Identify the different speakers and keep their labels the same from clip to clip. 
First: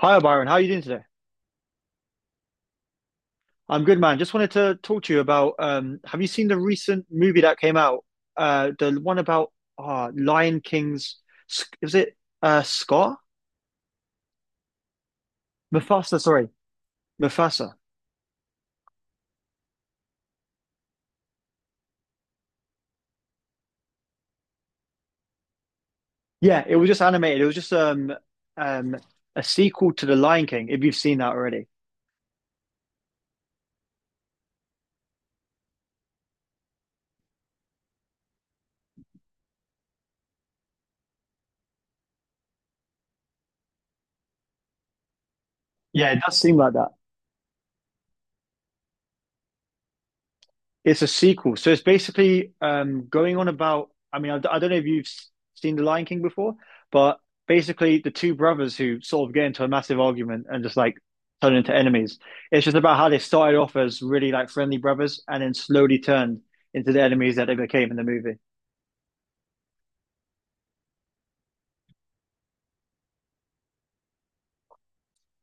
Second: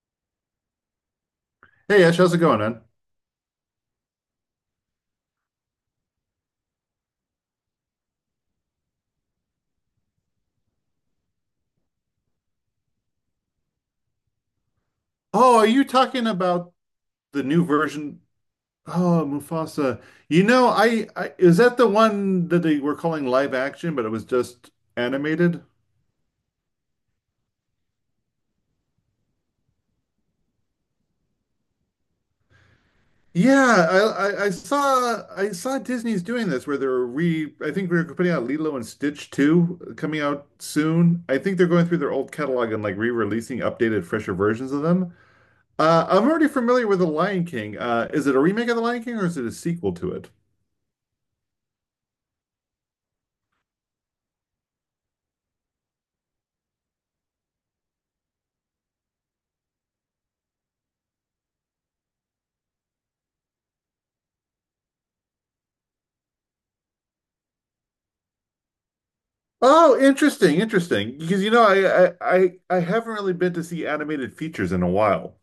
Speaker 1: Hi, Byron. How are you doing today?
Speaker 2: Hey Ash, how's it going, man?
Speaker 1: I'm good, man. Just wanted to talk to you about have you seen the recent movie that came out? The one about Lion King's, was it Scar?
Speaker 2: Oh, are you
Speaker 1: Mufasa,
Speaker 2: talking
Speaker 1: sorry.
Speaker 2: about the new
Speaker 1: Mufasa.
Speaker 2: version? Oh, Mufasa. You know, I is that the one that they were calling live action, but it was just animated?
Speaker 1: Yeah, it was just animated. It was just um, a sequel to The Lion King, if you've seen that already.
Speaker 2: Yeah, I saw Disney's doing this where they're re I think we're putting out Lilo and Stitch 2 coming out soon. I think they're going through their old catalog and like re-releasing updated, fresher versions of them.
Speaker 1: Yeah, it
Speaker 2: I'm
Speaker 1: does
Speaker 2: already
Speaker 1: seem like
Speaker 2: familiar
Speaker 1: that.
Speaker 2: with The Lion King. Is it a remake of The Lion King or is it a sequel to?
Speaker 1: It's a sequel, so it's basically going on about. I mean, I don't know if you've seen The Lion King before, but basically the two brothers who sort of get into a massive argument and just like turn into enemies. It's just about how they started off as really like friendly brothers and then slowly turned into the enemies that they became in the movie.
Speaker 2: Oh, interesting, interesting. Because I haven't really been to see animated features in a while.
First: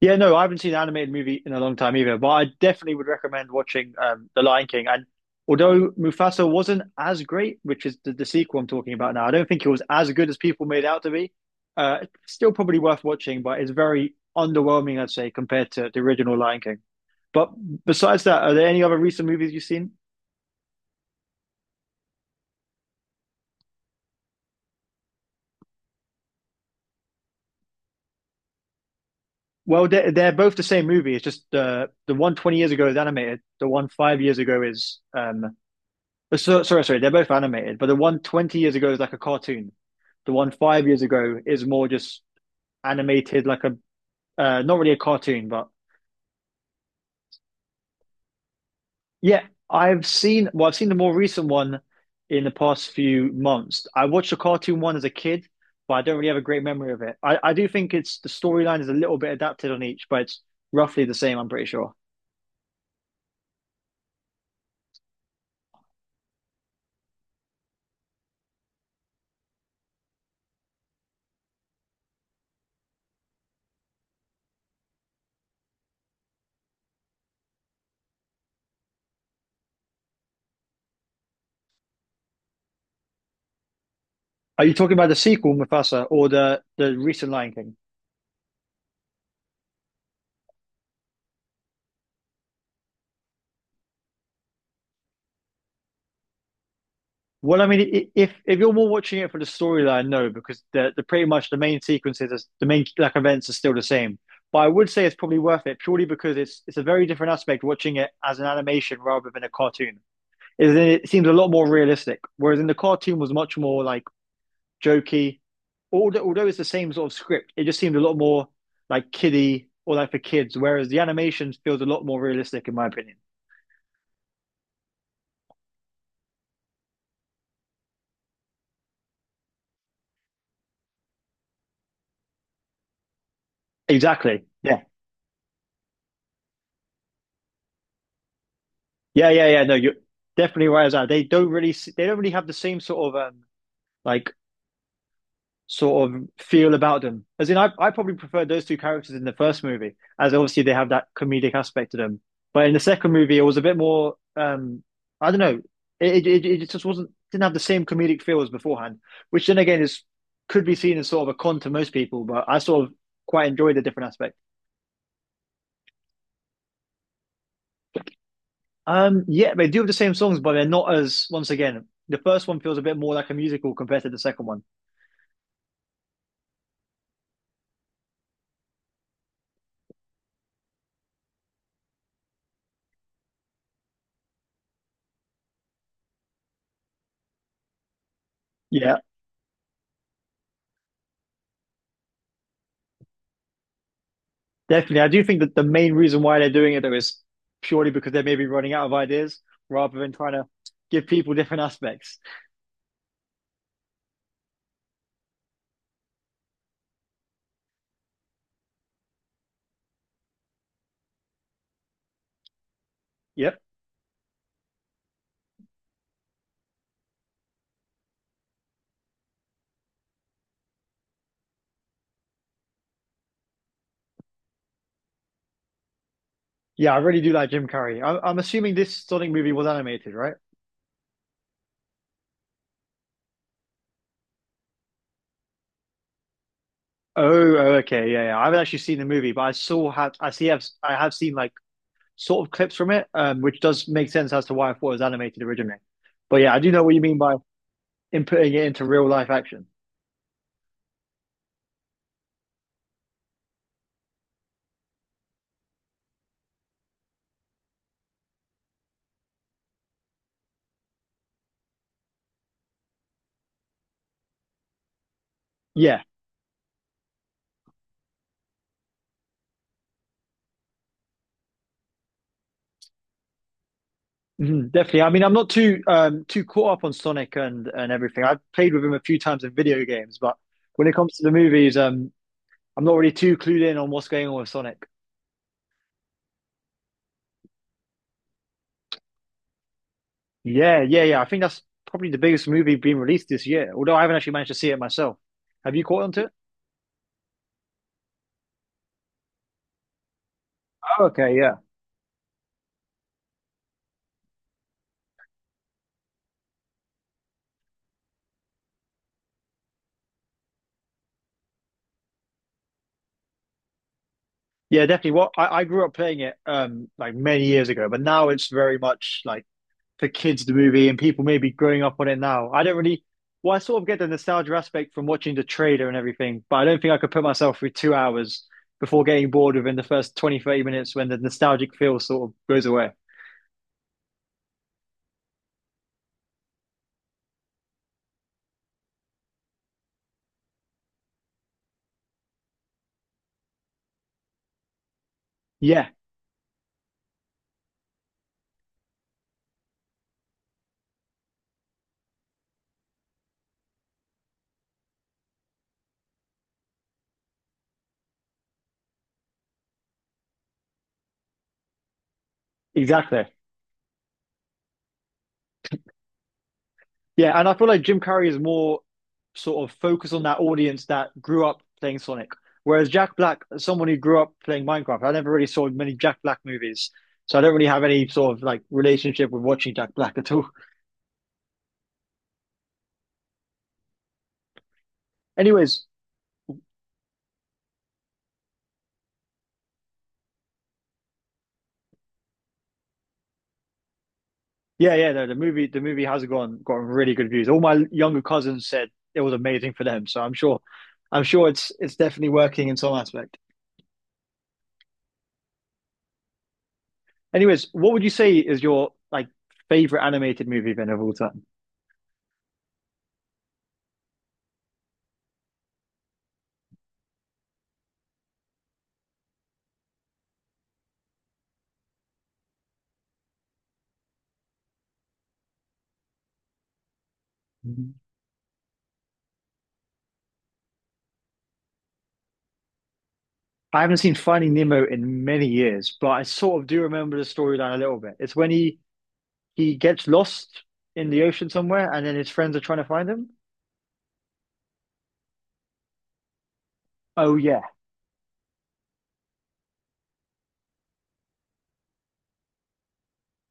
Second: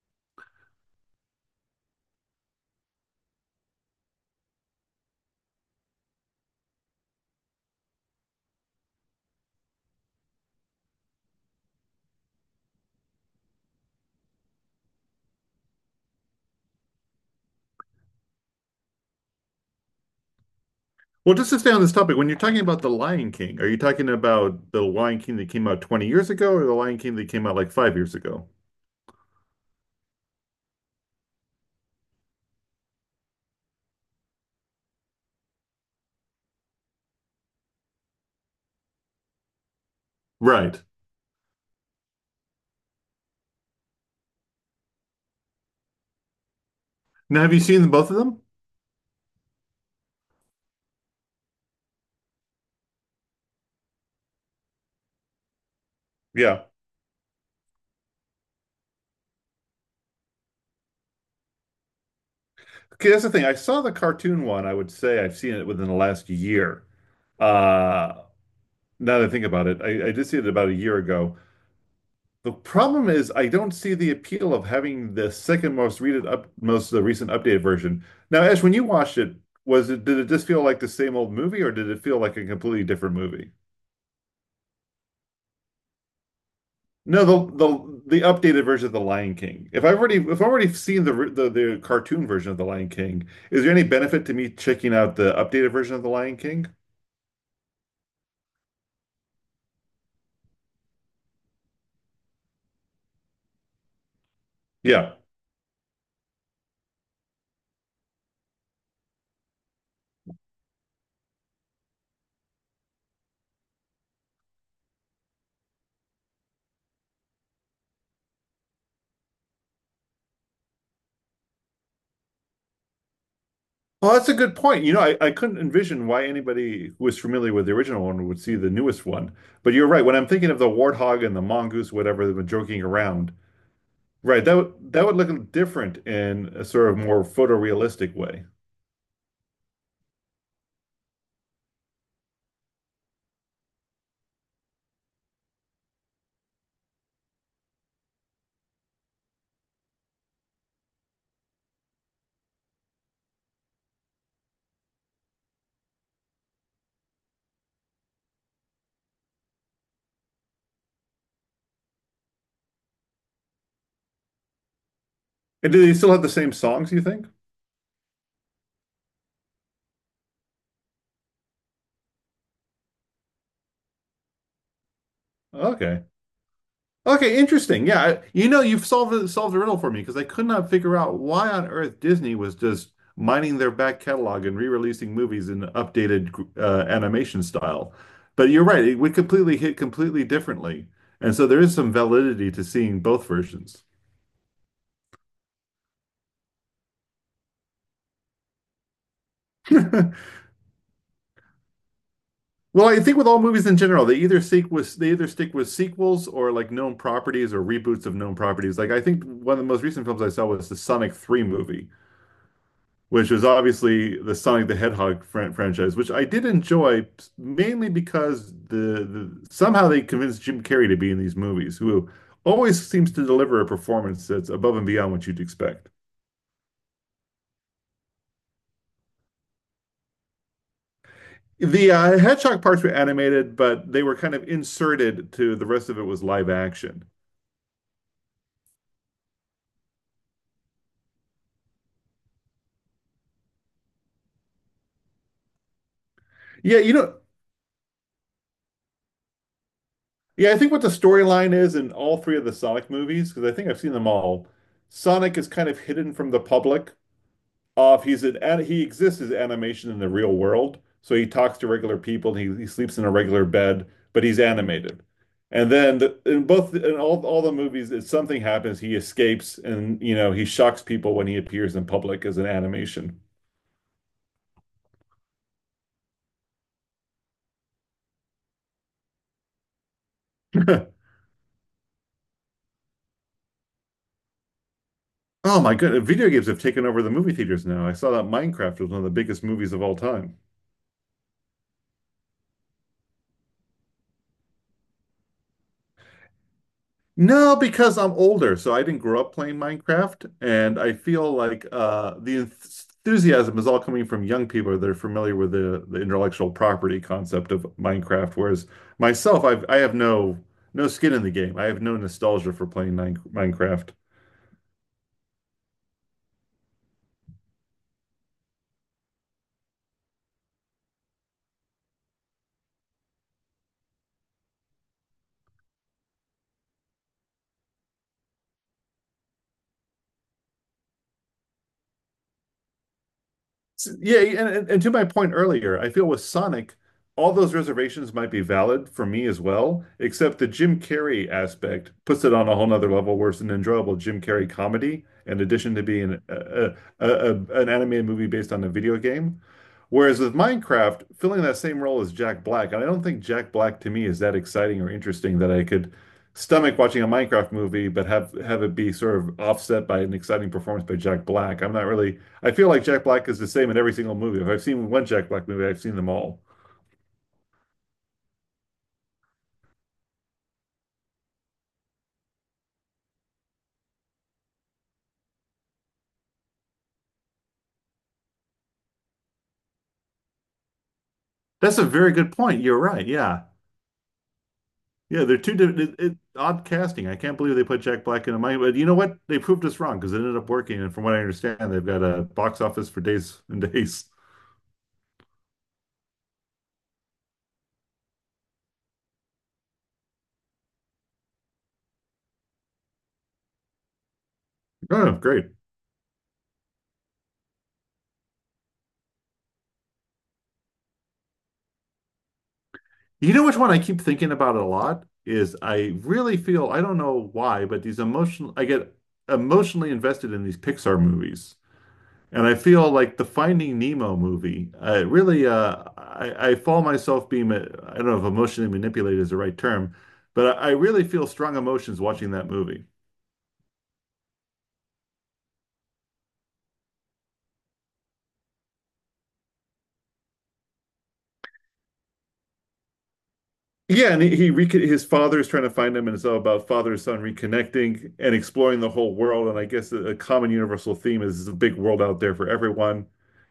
Speaker 1: Yeah, no, I haven't seen an animated movie in a long time either, but I definitely would recommend watching The Lion King. And although Mufasa wasn't as great, which is the sequel I'm talking about now, I don't think it was as good as people made out to be. It's still probably worth watching, but it's very underwhelming, I'd say, compared to the original Lion King. But besides that, are there any other recent movies you've seen?
Speaker 2: Well, just to stay on this topic, when you're talking about The Lion King, are you talking about The Lion King that came out 20 years ago or The Lion King that came out like 5 years ago?
Speaker 1: Well, they're both the same movie. It's just the one 20 years ago is animated, the one 5 years ago is so, sorry, they're both animated, but the one 20 years ago is like a cartoon. The one
Speaker 2: Right.
Speaker 1: five years ago is more just animated, like a not really a cartoon, but
Speaker 2: Now, have you seen both of them?
Speaker 1: yeah, I've seen. Well, I've seen the more recent one in the past few months. I watched the cartoon one as a kid, but I don't really have a great
Speaker 2: Yeah.
Speaker 1: memory of it. I do think it's the storyline is a little bit adapted on each, but it's roughly the same. I'm pretty sure.
Speaker 2: Okay, that's the thing. I saw the cartoon one. I would say I've seen it within the last year. Uh, Now that I think about it, I did see it about a year ago. The problem is I don't see the appeal of having the second most readed up most the recent updated version. Now, Ash, when you watched it, was it did it just feel like the same old movie or did it feel like a completely different movie?
Speaker 1: Are you talking about the sequel, Mufasa, or the
Speaker 2: No,
Speaker 1: recent Lion
Speaker 2: the
Speaker 1: King?
Speaker 2: the the updated version of The Lion King. If I've already seen the cartoon version of The Lion King, is there any benefit to me checking out the updated version of The Lion King?
Speaker 1: Well, I mean, if you're more watching it for the storyline, no, because the pretty much the main sequences, the main like events are still the same. But I would say
Speaker 2: Yeah.
Speaker 1: it's probably worth it purely because it's a very different aspect watching it as an animation rather than a cartoon. Is that it seems a lot more realistic, whereas in the cartoon was much more like jokey. Although it's the same sort of script, it just seemed a lot more like kiddie or like for kids, whereas the animation feels a lot more realistic in my opinion.
Speaker 2: Well, that's a good point. You know, I couldn't envision why anybody who is familiar with the original one would see the newest one. But you're right. When I'm thinking of the warthog and the mongoose, whatever they've been joking around,
Speaker 1: Exactly.
Speaker 2: right, that
Speaker 1: Yeah.
Speaker 2: would look different in a sort of more photorealistic way.
Speaker 1: Yeah, yeah, yeah. No, you're definitely right as that. They don't really have the same sort of like sort of feel about them. As in, I probably prefer those two characters in the first movie, as obviously they have that comedic aspect to them. But in the second movie, it was a bit more, I don't know, it just wasn't didn't have the same comedic feel as beforehand, which then again is could be seen as sort of a con to most people. But I sort of quite enjoyed the different aspect.
Speaker 2: And do they still have the same songs, you think?
Speaker 1: Yeah, they do have the same songs, but they're not as. Once again, the first one feels a bit more like a musical compared to the second one.
Speaker 2: Okay. Okay, interesting. Yeah, you know, you've solved the riddle for me because I could not figure out why on earth Disney was just mining their back catalog and re-releasing movies in updated animation style. But you're right;
Speaker 1: Yeah,
Speaker 2: it would completely differently, and so there is some validity to seeing both versions.
Speaker 1: definitely. I do think that the main reason why they're doing it though is purely because they may be running out of ideas rather than trying to give people different aspects.
Speaker 2: Well, I think with all movies in general, they either stick with sequels or like known properties or reboots of known properties. Like I think one of the most recent films I saw was the Sonic 3 movie, which was
Speaker 1: Yep.
Speaker 2: obviously the Sonic the Hedgehog franchise, which I did enjoy mainly because the somehow they convinced Jim Carrey to be in these movies, who always seems to deliver a performance that's above and beyond what you'd expect.
Speaker 1: Yeah, I really do like Jim Carrey. I'm assuming this Sonic movie was animated, right?
Speaker 2: The Hedgehog parts were animated, but they were kind of inserted to the rest of it was live action.
Speaker 1: Oh, oh, okay, yeah, yeah. I haven't actually seen the movie, but I saw have I see have I have seen like sort of clips from it, which does make sense as to why I thought it was animated originally. But yeah, I do
Speaker 2: Yeah,
Speaker 1: know
Speaker 2: you
Speaker 1: what you
Speaker 2: know,
Speaker 1: mean by inputting it into real life action.
Speaker 2: yeah, I think what the storyline is in all three of the Sonic movies, because I think I've seen them all, Sonic is kind of hidden from the public off. He exists as animation in the real world, so he talks to regular people. And he sleeps in a regular bed, but he's animated. And then
Speaker 1: Yeah,
Speaker 2: in both in all the movies, if something happens, he escapes, and you know he shocks people when he appears in public as an animation.
Speaker 1: mhm, definitely. I mean, I'm not too too caught up on Sonic and everything. I've played with him a few times in video games, but when it comes to the movies, I'm not really too clued in on what's going on with Sonic.
Speaker 2: Oh my goodness, video games have taken over the movie theaters now. I saw that Minecraft was one of the biggest movies of all time.
Speaker 1: Yeah, yeah, yeah. I think that's probably the biggest movie being released this year, although I haven't actually managed to see it myself. Have you caught on to it?
Speaker 2: No, because I'm older, so I didn't grow up playing Minecraft, and I
Speaker 1: Oh,
Speaker 2: feel
Speaker 1: okay, yeah.
Speaker 2: like the enthusiasm is all coming from young people that are familiar with the intellectual property concept of Minecraft. Whereas myself, I have no skin in the game. I have no nostalgia for playing Minecraft.
Speaker 1: Yeah, definitely. What I grew up playing it like many years ago, but now it's very much like for kids the movie and people maybe growing up on it now. I don't really, well, I sort of get the nostalgia aspect from watching the trailer and everything, but I don't think I could put myself through 2 hours before getting bored within the first 20, 30 minutes when the nostalgic feel sort of goes away.
Speaker 2: Yeah, and to my point earlier, I feel with Sonic, all those reservations might be valid for me as well, except the Jim Carrey aspect puts it on a whole nother level where it's an enjoyable Jim Carrey comedy, in addition to
Speaker 1: Yeah,
Speaker 2: being an animated movie based on a video game. Whereas with Minecraft, filling that same role as Jack Black, and I don't think Jack Black to me is that exciting or interesting that I could stomach watching a Minecraft movie, but have it be sort of offset by an exciting performance by Jack Black. I'm not really, I feel like Jack
Speaker 1: exactly.
Speaker 2: Black is the same in every single movie. If I've seen one Jack Black movie, I've seen them all.
Speaker 1: Yeah, and I feel like Jim Carrey is more sort of focused on that audience that grew up playing Sonic. Whereas Jack Black, someone who grew up playing Minecraft, I never really saw many Jack Black movies. So I don't really have any sort of like relationship with watching Jack Black at all.
Speaker 2: That's a very good point. You're right. Yeah. Yeah, they're two different
Speaker 1: Anyways,
Speaker 2: odd casting. I can't believe they put Jack Black in a Minecraft. But you know what? They proved us wrong because it ended up working. And from what I understand, they've got a box office for days and days.
Speaker 1: yeah, yeah, no, the movie has gone gotten really good views. All my younger cousins said it was amazing for them, so I'm sure it's definitely working in some aspect.
Speaker 2: Oh, great.
Speaker 1: Anyways, what would you say is your like favorite animated movie then of all time?
Speaker 2: You know which one I keep thinking about a lot is I really feel I don't know why, but these emotional I get emotionally invested in these Pixar movies. And I feel like the Finding Nemo movie, I really I fall myself being I don't know if emotionally manipulated is the right term, but I really feel strong emotions watching that movie.
Speaker 1: I haven't seen Finding Nemo in many years, but I sort of do remember the storyline a little bit. It's when he gets lost in the ocean somewhere, and then his friends are trying to find him.
Speaker 2: Yeah, and he recon his father is trying to find him, and it's all about father and son
Speaker 1: Oh yeah,
Speaker 2: reconnecting and exploring the whole world. And I guess a common universal theme is there's a big world out there for everyone,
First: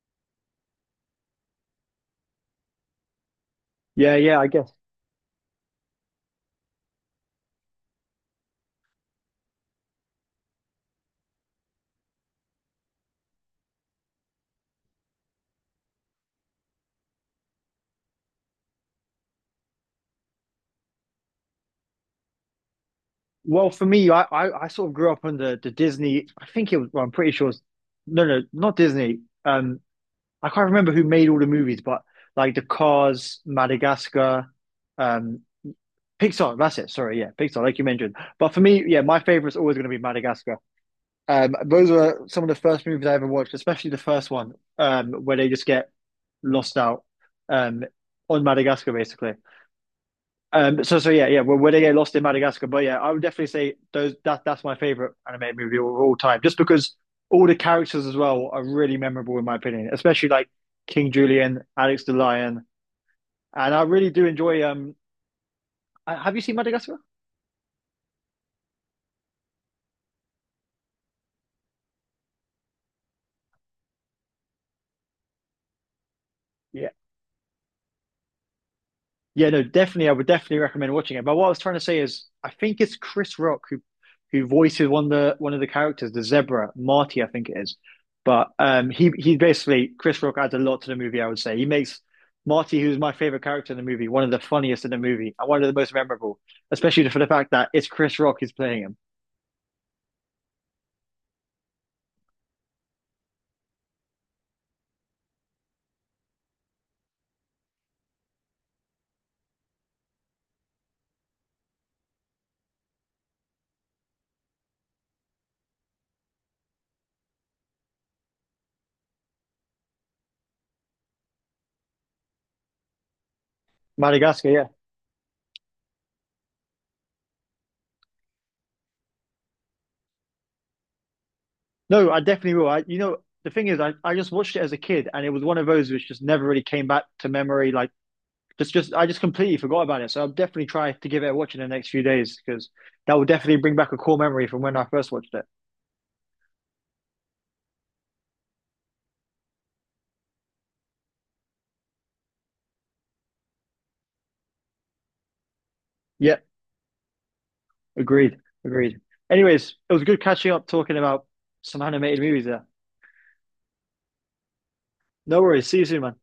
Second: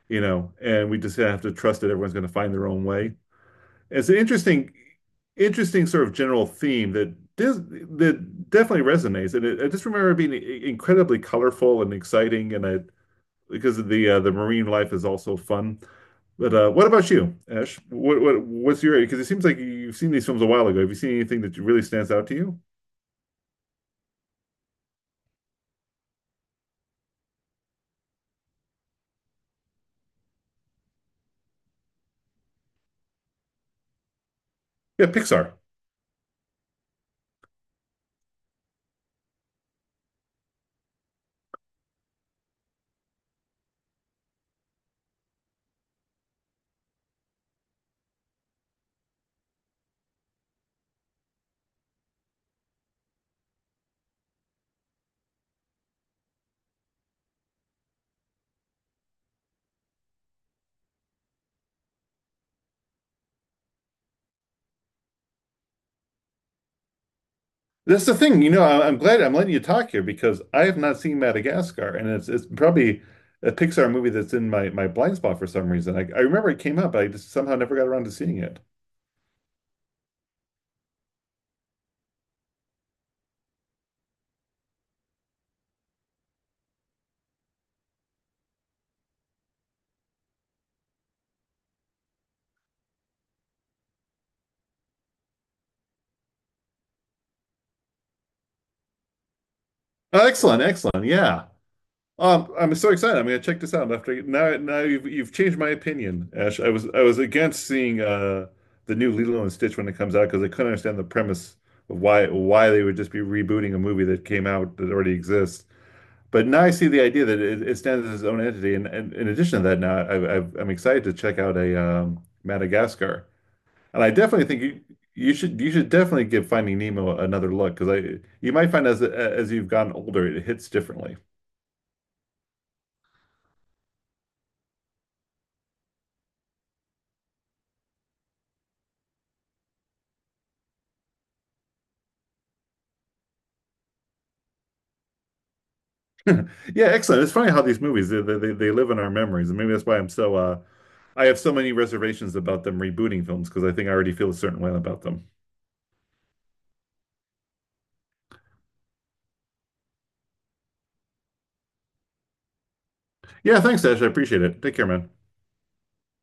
Speaker 2: you know, and we just have to trust that everyone's going to find their own way. It's
Speaker 1: yeah,
Speaker 2: an
Speaker 1: yeah. I guess.
Speaker 2: interesting, interesting sort of general theme that dis that definitely resonates. And I just remember it being incredibly colorful and exciting, and I because of the marine life is also fun. But what about you, Ash? What's your because it seems like you've seen these films a while ago. Have you seen anything that really stands out to you?
Speaker 1: Well, for me, I sort of grew up on the Disney. I think it was. Well, I'm pretty sure. It's, no, no, Not Disney. I can't remember who made all the movies, but like the Cars, Madagascar,
Speaker 2: Yeah,
Speaker 1: um,
Speaker 2: Pixar.
Speaker 1: Pixar. That's it. Sorry, yeah, Pixar, like you mentioned. But for me, yeah, my favorite's always going to be Madagascar. Those were some of the first movies I ever watched, especially the first one, where they just get lost out um, on Madagascar, basically. So yeah, yeah, where they get lost in Madagascar. But yeah, I would definitely say those that that's my favorite animated movie of all time, just because all the characters as well are really memorable in my opinion, especially like King Julian, Alex the Lion, and I really do enjoy. Have you seen Madagascar?
Speaker 2: That's the thing. You know, I'm glad I'm letting you talk here because I have not seen Madagascar, and it's probably a Pixar movie that's in my blind spot for some reason. I remember it came
Speaker 1: Yeah.
Speaker 2: up, but I just somehow never got around to seeing it.
Speaker 1: Yeah, no, definitely. I would definitely recommend watching it. But what I was trying to say is, I think it's Chris Rock who voices one of the characters, the zebra, Marty, I think it is. But he basically Chris Rock adds a lot to the movie. I would say he makes Marty, who's my favorite character in the movie, one of the funniest in the movie and one of the most memorable, especially for the fact that it's Chris Rock who's playing him.
Speaker 2: Oh, excellent, excellent. Yeah. I'm so excited. I'm gonna check this out after now. You've changed my opinion, Ash. I was against seeing the new Lilo and Stitch when it comes out because I couldn't understand the premise of why they would just be rebooting a movie that came out that already exists. But now I see the idea that it stands as its own entity. And, in addition to that, now I'm excited to check out a Madagascar. And I definitely
Speaker 1: Madagascar,
Speaker 2: think
Speaker 1: yeah.
Speaker 2: you should definitely give Finding Nemo another look because I you might find as you've gotten older it hits differently.
Speaker 1: No, I definitely will. I, you know, the thing is, I just watched it as a kid, and it was one of those which just never really came back to memory. Like just I just completely forgot about it. So I'll definitely try to give it a watch in the next few days because that will definitely bring back a core memory from when I first watched it.
Speaker 2: Yeah, excellent. It's funny how these movies they live in our memories, and maybe that's why I'm so I have so many reservations about them rebooting films because I think I already feel a certain way about them.
Speaker 1: Yeah, agreed, agreed. Anyways, it was good catching up talking about some animated movies there.
Speaker 2: Yeah, thanks, Ash. I appreciate it. Take care, man.
Speaker 1: No worries. See you soon, man.